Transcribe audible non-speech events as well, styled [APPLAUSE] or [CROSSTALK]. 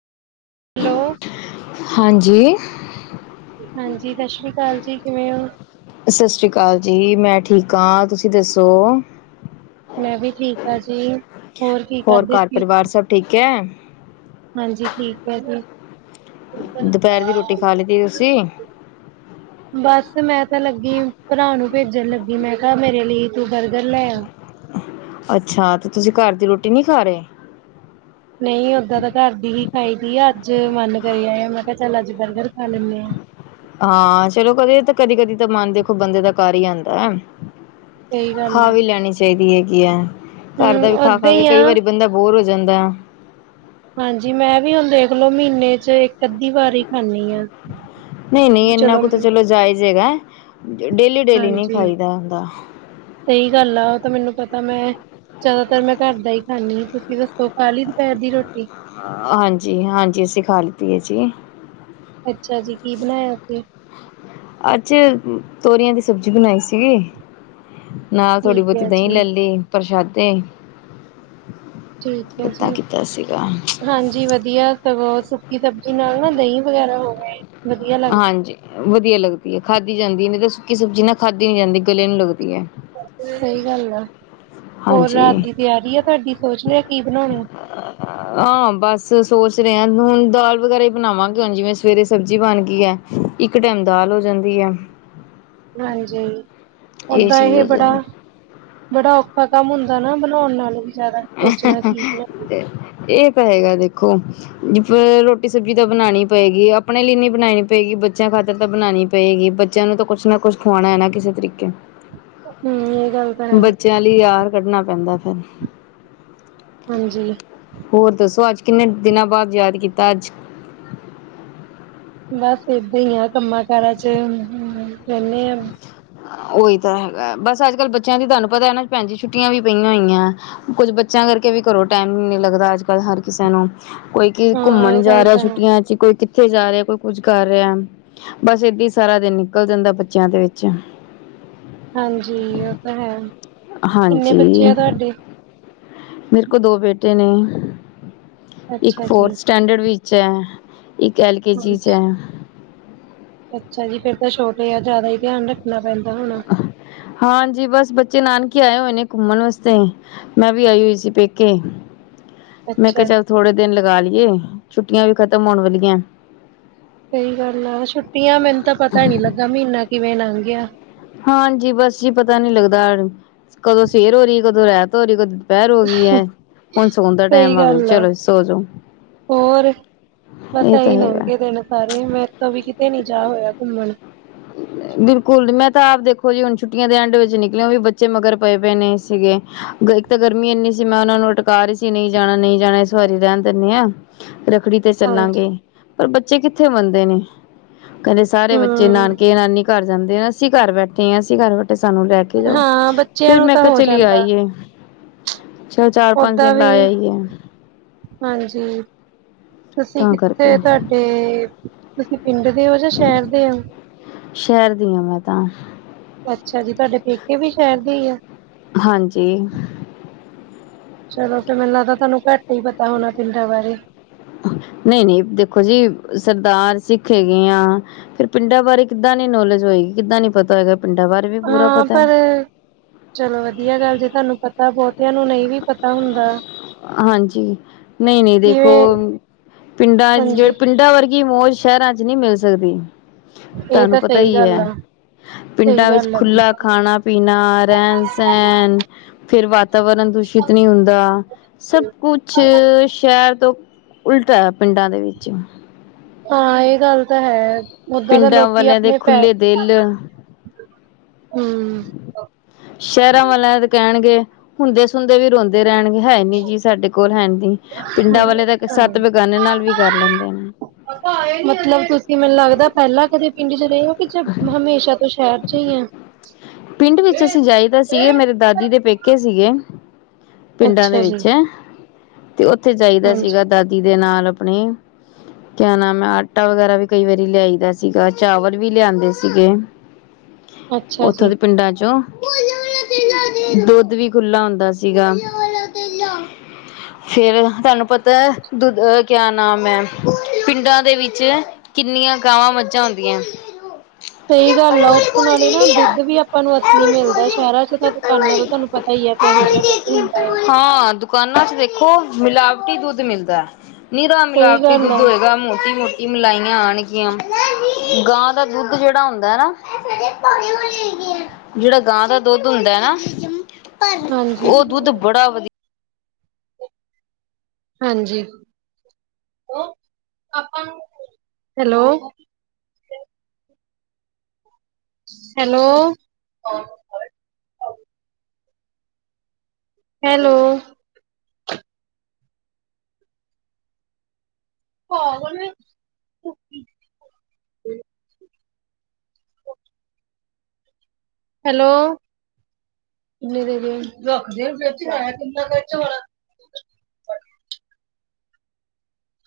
Hello! ਹਾਂਜੀ! ਹਾਂਜੀ ਸਤਿ ਸ੍ਰੀ ਅਕਾਲ, ਜੀ ਕਿਵੇਂ ਓ? ਸਤਿ ਸ਼੍ਰੀ ਅਕਾਲ ਜੀ। ਮੈਂ ਠੀਕ ਆ, ਤੁਸੀਂ ਦੱਸੋ? ਮੈਂ ਵੀ ਠੀਕ ਆ ਜੀ। ਕੀ ਹੋਰ ਕਰਦੇ ਘਰ ਸੀ ਪਰਿਵਾਰ ਸਭ ਠੀਕ ਐ? ਹਾਂਜੀ, ਠੀਕ ਏ ਜੀ। ਦੁਪਹਿਰ ਦੀ ਰੋਟੀ ਖਾ ਲਤੀ ਤੁਸੀਂ? [UNINTELLIGIBLE] ਬਸ ਮੈਂ ਤਾਂ ਲੱਗੀ, ਭਰਾ ਨੂੰ ਭੇਜਣ ਲੱਗੀ, ਮੈਂ ਕਿਹਾ ਮੇਰੇ ਲਈ ਤੂੰ ਬਰਗਰ ਲੈ ਆ। ਅੱਛਾ! ਤੇ ਤੁਸੀਂ ਘਰ ਦੀ ਰੋਟੀ ਨਹੀਂ ਖਾ ਰਹੇ? ਨਹੀਂ ਓਦਾਂ ਤਾਂ ਘਰ ਦੀ ਹੀ ਖਾਈ ਦੀ ਆ, ਅੱਜ ਮਨ ਕਰ ਆਇਆ, ਮੈਂ ਕਿਹਾ ਚੱਲ ਅੱਜ ਬਰਗਰ ਖਾ ਲੈਂਨੇ ਆ। ਹਾਂ, ਚਲੋ ਕਦੇ ਤਾਂ ਕਦੀ- ਕਦੀ ਤਾਂ ਮਨ ਦੇਖੋ ਬੰਦੇ ਦਾ ਕਰ ਹੀ ਆਂਦਾ। ਸਹੀ ਗੱਲ ਖਾ ਆ ਵੀ ਲੈਣੀ ਚਾਹੀਦੀ ਹੈਗੀ ਐ, ਘਰ ਹਮ ਦਾ ਵੀ ਖਾ- ਓਦਾਂ ਖਾ ਕੇ ਹੀ ਆ ਕਈ ਵਾਰੀ ਬੰਦਾ ਬੋਰ ਹੋ ਜਾਂਦਾ। ਹਾਂਜੀ, ਮੈਂ, ਵੀ ਹੁਣ ਦੇਖਲੋ, ਮਹੀਨੇ ਚ ਇੱਕ ਅੱਧੀ ਵਾਰੀ ਖਾਂਦੀ ਆ। ਨਹੀਂ, ਨਹੀਂ ਇੰਨਾ ਕੁਤੇ ਚਲੋ ਜਾਇਜ਼ ਹੈਗਾ। ਡੇਲੀ- ਡੇਲੀ ਨਹੀਂ ਹਾਂਜੀ ਖਾਈਦਾ ਹੁੰਦਾ। ਸਹੀ ਗੱਲ ਆ, ਉਹ ਤਾਂ ਮੈਨੂੰ ਪਤਾ ਮੈਂ, ਜ਼ਿਆਦਾਤਰ ਮੈਂ ਘਰ ਦਾ ਹੀ ਖਾਂਨੀ, ਤੁਸੀਂ ਦੱਸੋ ਖਾਲੀ ਦੁਪਹਿਰ ਦੀ ਰੋਟੀ? ਅ ਹਾਂਜੀ, ਹਾਂਜੀ ਖਾ ਲਿੱਤੀ ਏ ਜੀ। ਅੱਛਾ ਜੀ, ਕੀ ਬਣਾਇਆ ਫਿਰ? ਅੱਜ, ਤੋਰੀਆਂ ਦੀ ਸਬਜ਼ੀ ਬਣਾਈ ਸੀਗੀ। ਨਾਲ ਥੋੜ੍ਹੀ ਠੀਕ ਬਹੁਤੀ ਹੈ ਦੇਹੀਂ ਜੀ ਲੈ ਲਈ ਪ੍ਰਸ਼ਾਦੇ ਠੀਕ ਹੈ ਜੀ ਏਦਾਂ ਕੀਤਾ ਸੀਗਾ ਹਾਂਜੀ ਵਧੀਆ ਵਧੀਆ ਸੁੱਕੀ ਸਬਜ਼ੀ ਨਾਲ ਨਾ ਦਹੀਂ ਵਗੈਰਾ ਹੋ ਗ੍ਹ ਹਾਂਜੀ ਵਧੀਆ ਲੱਗਦੀ ਹੈ, ਖਾਧਦੀ ਜਾਂਦੀ ਨਹੀਂ ਤਾਂ ਸੁੱਕੀ ਸਬਜ਼ੀ ਨਾ ਖਾਧੀ ਨੀ ਜਾਂਦੀ ਗਲੇ ਨੂੰ ਲੱਦੀ ਹੈ ਸਹੀ ਗੱਲ ਆ ਹੋਰ ਰਾਤ ਹਾਂਜੀ ਦੀ ਤਿਆਰੀ ਆ ਤੁਹਾਡੀ ਸੋਚ ਲਿਆ ਕੀ ਬਣਾਉਣਾ ਹਾਂ ਬਸ ਸੋਚ ਰਹੇ ਹਾਂ ਹੁਣ ਦਾਲ ਵਗੈ਼ਭ੍ਹਰਾ ਹੀ ਬਣਾਵਾਂਗੇ ਹੁਣ ਜਿਵੇਂ ਸਵੇਰੇ ਸਬਜ਼ੀ ਬਣ ਗਈ ਹੈ। ਇੱਕ ਟਾਈਮ ਦਾਲ ਹੋ ਜਾਂਦੀ ਹੈ। ਹਾਂਜੀ ਦਾ ਚੀਜ਼ ਇਹ ਹੋ ਬੜਾ ਜਾਂਦੀ ਬੜਾ ਔਖਾ ਕੰਮ ਹੁੰਦਾ ਨਾ ਬਣਾਉਣ ਨਾਲੋਂ ਵੀ ਜ਼ਦਾ ਇਹ ਤਾਂ ਹੈਗਾ ਦੇਖੋ, ਜ ਰੋਟੀ ਸਬਜ਼ੀ ਤਾਂ ਬਣਾਉਣੀ ਪਏਗੀ ਆਪਣੇ ਲਈ ਨਹੀਂੀ ਬਣਾਉਣੀ ਪਏਗੀ ਬੱਚਿਆਂ ਖਾਤਰ ਤਾਂ ਬਣਾਉਣੀ ਪਏਗੀ‌ ਬੱਚਿਆਂ ਨੂੰ ਤਾਂ ਕੁੱਛ ਨਾ ਕੁੱਛ ਖੁਵਾਉਣਾ ਹੈ ਨਾ ਕਿਸੇ ਤਰੀਕੇ ਹਮ ਇਹ ਗੱਲ ਤਾਂ ਬੱਚਿਆਂ ਲਈ ਆਰ ਕੱਢਣਾ ਪੈਂਦਾ ਫਿਰ ਹਾਂਜੀ। ਹੋਰ ਦੱਸੋ ਅੱਜ ਕਿੰਨੇ ਦਿਨਾਂ ਬਾਅਦ ਯਾਦ ਕੀਤਾ ਅੱਜ ਬਸ ਏਦਾਂ ਹੀ ਆ ਕੰਮਾਂ ਕਾਰਾਂ ਚ ਰਹਿੰਦੇ ਹਾਂ। ਉਹੀ ਤਾਂ ਹੈਗਾ ਬਸ ਅੱਜ-ਕੱਲ੍ਹ ਬੱਚਿਆਂ ਦੀ ਤੁਹਾਨੂੰ ਪਤਾ ਹੈ ਨਾ ਭੈਣ ਜੀ ਛੁੱਟ ਵੀ ਪਈਆਂ ਹੋਈਆਂ। ਕੁੱਝ ਬੱਚਿਆਂ ਕਰਕੇ ਵੀ ਕਰੋ, ਟਾਈਮ ਨ ਨੀ ਲੱਗਦਾ ਅੱਜ-ਕੱਲ੍ਹ ਹਰ ਕਿਸੇ ਨੂੰ। ਕੋਈ ਕੀ ਹਾਂ ਘੁੰਮਣ ਇਹ ਜਾ ਗੱਲ ਰਿਹਾ ਤਾਂ ਹੈ ਛੁੱਟੀਆਂ ਚ ਕੋਈ ਕਿ ਕਿੱਥੇ ਜਾ ਰਿਹਾ ਕੋਈ ਕੁੱਝ ਕਰ ਰਿਹਾ, ਬਸ ਏਦ ਸਾਰਾ ਦਿਨ ਨਿਕਲ ਜਾਂਦਾ ਬੱਚਿਆਂ ਦੇ ਵਿੱਚ ਹਾਂਜੀ ਉਹ ਤਾਂ ਹੈ। ਕਿੰਨੇ ਹਾਂਜੀ ਬੱਚੇ ਆ ਤੁਹਾਡੇ ਮੇਰੇ ਕੋਲ ਦੋ ਬੇਟੇ ਨੇ ਇੱਕ ਅੱਛਾ ਜੀ ਫੋਰਥ ਸਟੈਂਡਰਡ ਵਿੱਚ ਹੈ ਇੱਕ ਐਲ ਕੇ ਹਾਂ, ਜੀ ਚ ਹੈ। ਅੱਛਾ ਜੀ ਫੇਰ ਤਾਂ ਛੋਟੇ ਆ ਜ਼ਿਆਦਾ ਹੀ ਧਿਆਨ ਰੱਖਣਾ ਪੈਂਦਾ ਹੋਣਾ। ਹਾਂਜੀ ਬਸ ਬੱਚੇ ਨਾਨਕੇ ਆਏ ਹੋਏ ਨੇ ਘੁੰਮਣ ਵਾਸਤੇ ਮੈਂ ਵੀ ਆਈ ਹੋਈ ਸੀ ਪੇਕੇ ਮੈਂ ਕਿਹਾ ਅੱਛਾ ਚੱਲ ਥੋੜੇ ਦਿਨ ਲਗਾ ਲਈਏ ਛੁੱਟੀਆਂ ਵੀ ਖ਼ਤਮ ਹੋਣ ਵਾਲੀਆਂ। ਸਹੀ ਗੱਲ ਆ ਛੁੱਟੀਆਂ, ਮੈਨੂੰ ਤਾਂ ਪਤਾ ਨੀ ਲੱਗਾ ਮਹੀਨਾ ਕਿਵੇਂ ਨੰਘ ਗਿਆ। ਹਾਂਜੀ ਬਸ ਜੀ ਪਤਾ ਨੀ ਲੱਗਦਾ, ਕਦੋਂ ਸਵੇਰ ਹੋ ਰਹੀ ਕਦੋਂ ਰੈਤ ਹੋ ਰਹੀ ਕ ਦੁਪਹਿਰ ਹੋ ਗਈ ਹੈ, ਹੁਣ ਸੋਣ ਦਾ ਸਹੀ ਟੈਮ ਆ ਗ ਗੱਲ ਚਲੋ ਸੋ ਜੋ ਹੋਰ ਬਸ ਇਹੀ ਲੰਗੇ ਦਿਨ ਸਾਰੇ ਮੇਤੋ ਵੀ ਕਿਤੇ ਨੀ ਜਾ ਹੋਇਆ ਘੁੰਮਣ ਬਿਲਕੁਲ ਮੈਂ ਤਾਂ ਆਪ ਦੇਖੋ ਜੀ, ਹੁਣ ਛੁੱਟੀਆਂ ਦੇ ਐਂਡ ਵਿੱਚ ਨਿਕਲੇਓ ਵੀ ਬੱਚੇ ਮਗਰ ਪਏ ਪੲ ਨੇ ਸੀਗੇ। ਇੱਕ ਤਾਂ ਗਰਮੀ ਇੰਨੀ ਸੀ, ਮੈਂ ਉਹਨਾ ਨੂੰ ਅਟਕਾ ਰਹੀ ਸੀ ਨਹੀਂ ਜਾਣਾ ਨਹੀਂ ਜਾਣਾ ਇਸ ਵਾਰੀ ਰਹਿਣ ਦਿੰਣੇ ਆਂ [INAUDIBLE] ਰੱਖੜੀ ਤੇ ਹਾਂਜੀ ਚੱਲਾਂਗੇ ਪਰ ਬੱਚੇ ਕਿੱਥੇ ਮੰਨਦੇ ਨੇ ਕਹਿੰਦੇ ਸਾਰੇ ਬੱਚੇ ਹਮ ਨਾਨਕ ਨਾਨੀ ਘਰ ਜਾਂਦੇ ਆ, ਅਸੀਂ ਘਰ ਬੈਠੇ ਹਾਂ, ਅਸੀਂ ਘਰ ਬੈਠੇ ਸਾਨੂੰ ਲੈ ਕੇ ਜਾਓ ਹਾਂ ਬੱਚਿਆਂ ਫੇਰ ਨੂੰ ਮੈਂ ਤਾਂ ਕਿਹਾ ਹੋ ਚਲੀ ਜਾਂਦਾ ਆਈਏ। ਚੱਲ ਚਾਰ- ਪੰਜ ਓਦਾਂ ਦਿਨ ਲਾ ਵੀ ਆਇ ਏ ਹਾਂਜੀ ਤੁਸੀਂ ਕਿੱਥੇ ਤੁਹਾਡੇ ਤੁਸੀਂ ਪਿੰਡ ਦੇ ਹੋ ਜਾਂ ਸ਼ਹਿਰ ਦੇ ਹੋ। ਸ਼ਹਿਰ ਦੀ ਹਾਂ ਮੈਂ ਤਾਂ ਅੱਛਾ ਜੀ ਤੁਹਾਡੇ ਪੇਕੇ ਵੀ ਸ਼ਹਿਰ ਦੇ ਹੀ ਆ। ਹਾਂਜੀ ਚਲੋ ਫ ਮੈਨੂੰ ਲੱਗਦਾ ਤੁਹਾਨੂੰ ਘੱਟ ਹੀ ਪਤਾ ਹੋਣਾ ਪਿੰਡਾਂ ਬਾਰੇ ਨਹੀਂ-ਨਹੀਂ ਦੇਖੋ ਜੀ ਸਰਦਾਰ ਸਿੱਖ ਹੈਗੇ ਆ ਫਿਰ ਪਿੰਡਾਂ ਬਾਰੇ ਕਿੱਦਾਂ ਨੀ ਨੌਲੇਜ ਹੋਏਗੀ ਕਿੱਦਾਂ ਨੀ ਪਤਾ ਹੋਏਗਾ ਪਿੰਡਾਂ ਬਾਰੇ ਵੀ ਪੂਰਾ ਹਾਂ ਪਤਾ ਪਰ ਹੈ। ਚਲੋ ਵਧੀਆ ਗੱਲ ਜੇ ਤੁਹਾਨੂੰ ਪਤਾ ਬਹੁਤਿਆਂ ਨੂੰ ਨਹੀਂ ਵੀ ਪਤਾ ਹੁੰਦਾ। ਹਾਂਜੀ ਨਹੀਂ-ਨਹੀਂ ਦੇਖੋ ਕਿਵੇਂ ਪਿੰਡਾਂ ਜਿਹੜੇ ਹਾਂਜੀ ਪਿੰਡਾਂ ਵਰਗ ਗੀ ਮੌਜ ਸ਼ਹਿਰਾਂ 'ਚ ਨਹੀਂ ਮਿਲ ਸਕਦੀ ਇਹ ਤੁਹਾਨੂੰ ਤਾਂ ਪਤਾ ਸਹੀ ਹੀ ਗੱਲ ਹੈ। ਆ ਸਹੀ ਪਿੰਡਾਂ ਵਿੱਚ ਗੱਲ ਆ ਖੁੱਲਾ ਬਿਲਕੁਲ ਖਾਣਾ ਪੀਣਾ ਰਹਿਣ ਸਹਿਣ ਫਿਰ ਵਾਤਾਵਰਨ ਦੂਸ਼ਿਤ ਨਹੀਂ ਹੁੰਦਾ ਸਭ ਕੁਛ ਸ਼ਹਿਰ ਤੋਂ ਉਲਟਾ ਹੈ ਪਿੰਡਾਂ ਦੇ ਵਿੱਚ ਹਾਂ ਇਹ ਗੱਲ ਤਾਂ ਹੈ ਊਦਾਂ ਤਾਂ ਪਿੰਡਾਂ ਲੋਕੀ ਵਾਲਿਆਂ ਦੇ ਆਪਣੇ ਪੈਣ ਖੁੱਲੇ ਦਿਲ ਹੂੰ ਸ਼ਹਿਰਾਂ ਵਾਲਿਆਂ ਤੇ ਕਹਿਣਗੇ ਹੁੰਦੇ ਸੁਦੇ ਵੀ ਰੋਂਦੇ ਰਹਿਣਗੇ ਹੈ ਨੀ ਜੀ ਸਾਡੇ ਕੋਲ ਹੈ ਨਹੀਂ ਪਿੰਡਾਂ ਵਾਲੇ ਤਾਂ ਸੱਤ ਬੇਗਾਨੇ ਨਾਲ ਵੀ ਕਰ ਲੈਂਦੇ ਨੇ। ਮਤਲਬ ਤੁਸੀਂ ਮੈਨੂੰ ਲੱਗਦਾ ਪਹਿਲਾਂ ਕਦੇ ਪਿੰਡ ਚ ਰਹੇ ਹੋ ਕਿ ਹਮੇਸ਼ਾ ਸ਼ਹਿਰ 'ਚ ਹੀ ਆ। ਪਿੰਡ ਵਿੱਚ ਅਸੀਂ ਜਾਈਦਾ ਸੀਗੇ ਮੇਰੇ ਦਾਦੀ ਦੇ ਪੇਕੇ ਸੀਗੇ। ਪਿੰਡਾਂ ਦੇ ਅੱਛਾ ਜੀ, ਵਿੱਚ ਤੇ ਉੱਥੇ ਜਾਈਦਾ ਹਾਂਜੀ ਸੀਗਾ ਦਾਦੀ ਦੇ ਨਾਲ ਆਪਣੀ [INAUDIBLE] ਕਿਆ ਨਾਮ ਹੈ ਆਟਾ ਵਗੈਰਾ ਵੀ ਕਈ ਵਾਰੀ ਲਿਆਈ ਦਾ ਸੀਗਾ ਚਾਵਲ ਵੀ ਲਿਆਦੇ ਸੀਗੇ। ਅੱਛਾ ਉੱਥੋਂ ਜੀ। ਦੀ ਪਿੰਡਾਂ 'ਚੋਂ ਦੁੱਧ ਵੀ ਖੁੱਲਾ ਹੁੰਦਾ ਸੀਗਾ। [INAUDIBLE] ਫਿਰ ਤੁਹਾਨੂੰ ਪਤੈ ਦੁਧ ਕਿਆ ਨਾਮ ਐ। ਪਿੰਡਾਂ ਦੇ ਵਿੱਚ ਕਿੰਨੀਆਂ ਗਾਵਾਂ- ਮੱਝਾਂ ਹੁੰਦੀਆਂ। ਸਹੀ ਚੱਪੜ ਗੱਲ ਆ, ਵਾਲੀ ਉੱਥੋਂ ਬੋਲ ਨਾਲੇ ਨਾ ਦੀ ਆ ਦੁੱਧ ਵੀ ਆਪ ਤੁਹਾਨੂੰ ਇਹ ਅਸਲੀ ਵਾਲੀ ਬੋਲ ਮਿਲਦਾ। ਨਹੀਂ, ਸ਼ਹਿਰਾਂ 'ਚ ਤਾਂ ਚੱਪੜ ਦੁਕਾਨਾਂ ਤੋਂ, ਵਾਲੀ ਤੁਹਾਨੂੰ ਪਤਾ ਈ ਆ। ਕਿਹੋ ਜਿਹਾ ਦੁੱਧ ਹੁੰਦਾ ਆ। ਹਾਂ! ਦੁਕਾਨਾਂ 'ਚ ਦੇਖੋ ਮਿਲਾਵਟੀ ਦੁੱਧ ਮਿਲਦਾ। ਨਿਰਾ ਸਹੀ ਮਿਲਾਵਟੀ ਗੱਲ ਦੁੱਧ ਆ ਹੋਏਗਾ। ਮੋਟੀ-ਮੋਟੀ ਮਿਲਾਈਆਂ ਆਣਗੀਆਂ। ਗਾਂ ਦਾ ਦੁੱਧ ਜੇਹੜਾ ਹੁੰਦਾ ਏ ਨਾ ਜੇਹੜਾ ਗਾਂ ਦਾ ਦੁੱਧ ਹੁੰਦਾ ਐ ਨਾ। ਹਾਂਜੀ ਉਹ ਦੁੱਧ ਬੜਾ ਵਧੀਆ ਹਾਂਜੀ, ਉਹ ਆਪਾ ਨੂੰ। ਹੈਲੋ! ਹੈਲੋ। ਹੈਲੋ। [UNINTELLIGIBLE] ਹੈਲੋ! ਮੇਰੇ ਲੀਏ। ਰੱਖਦੇ ਏਨੂੰ ਫਰਿਜ਼ 'ਚ ਹੈ ਕਿੰਨਾ ਕ ਏਦੇ 'ਚ ਹੋਰ।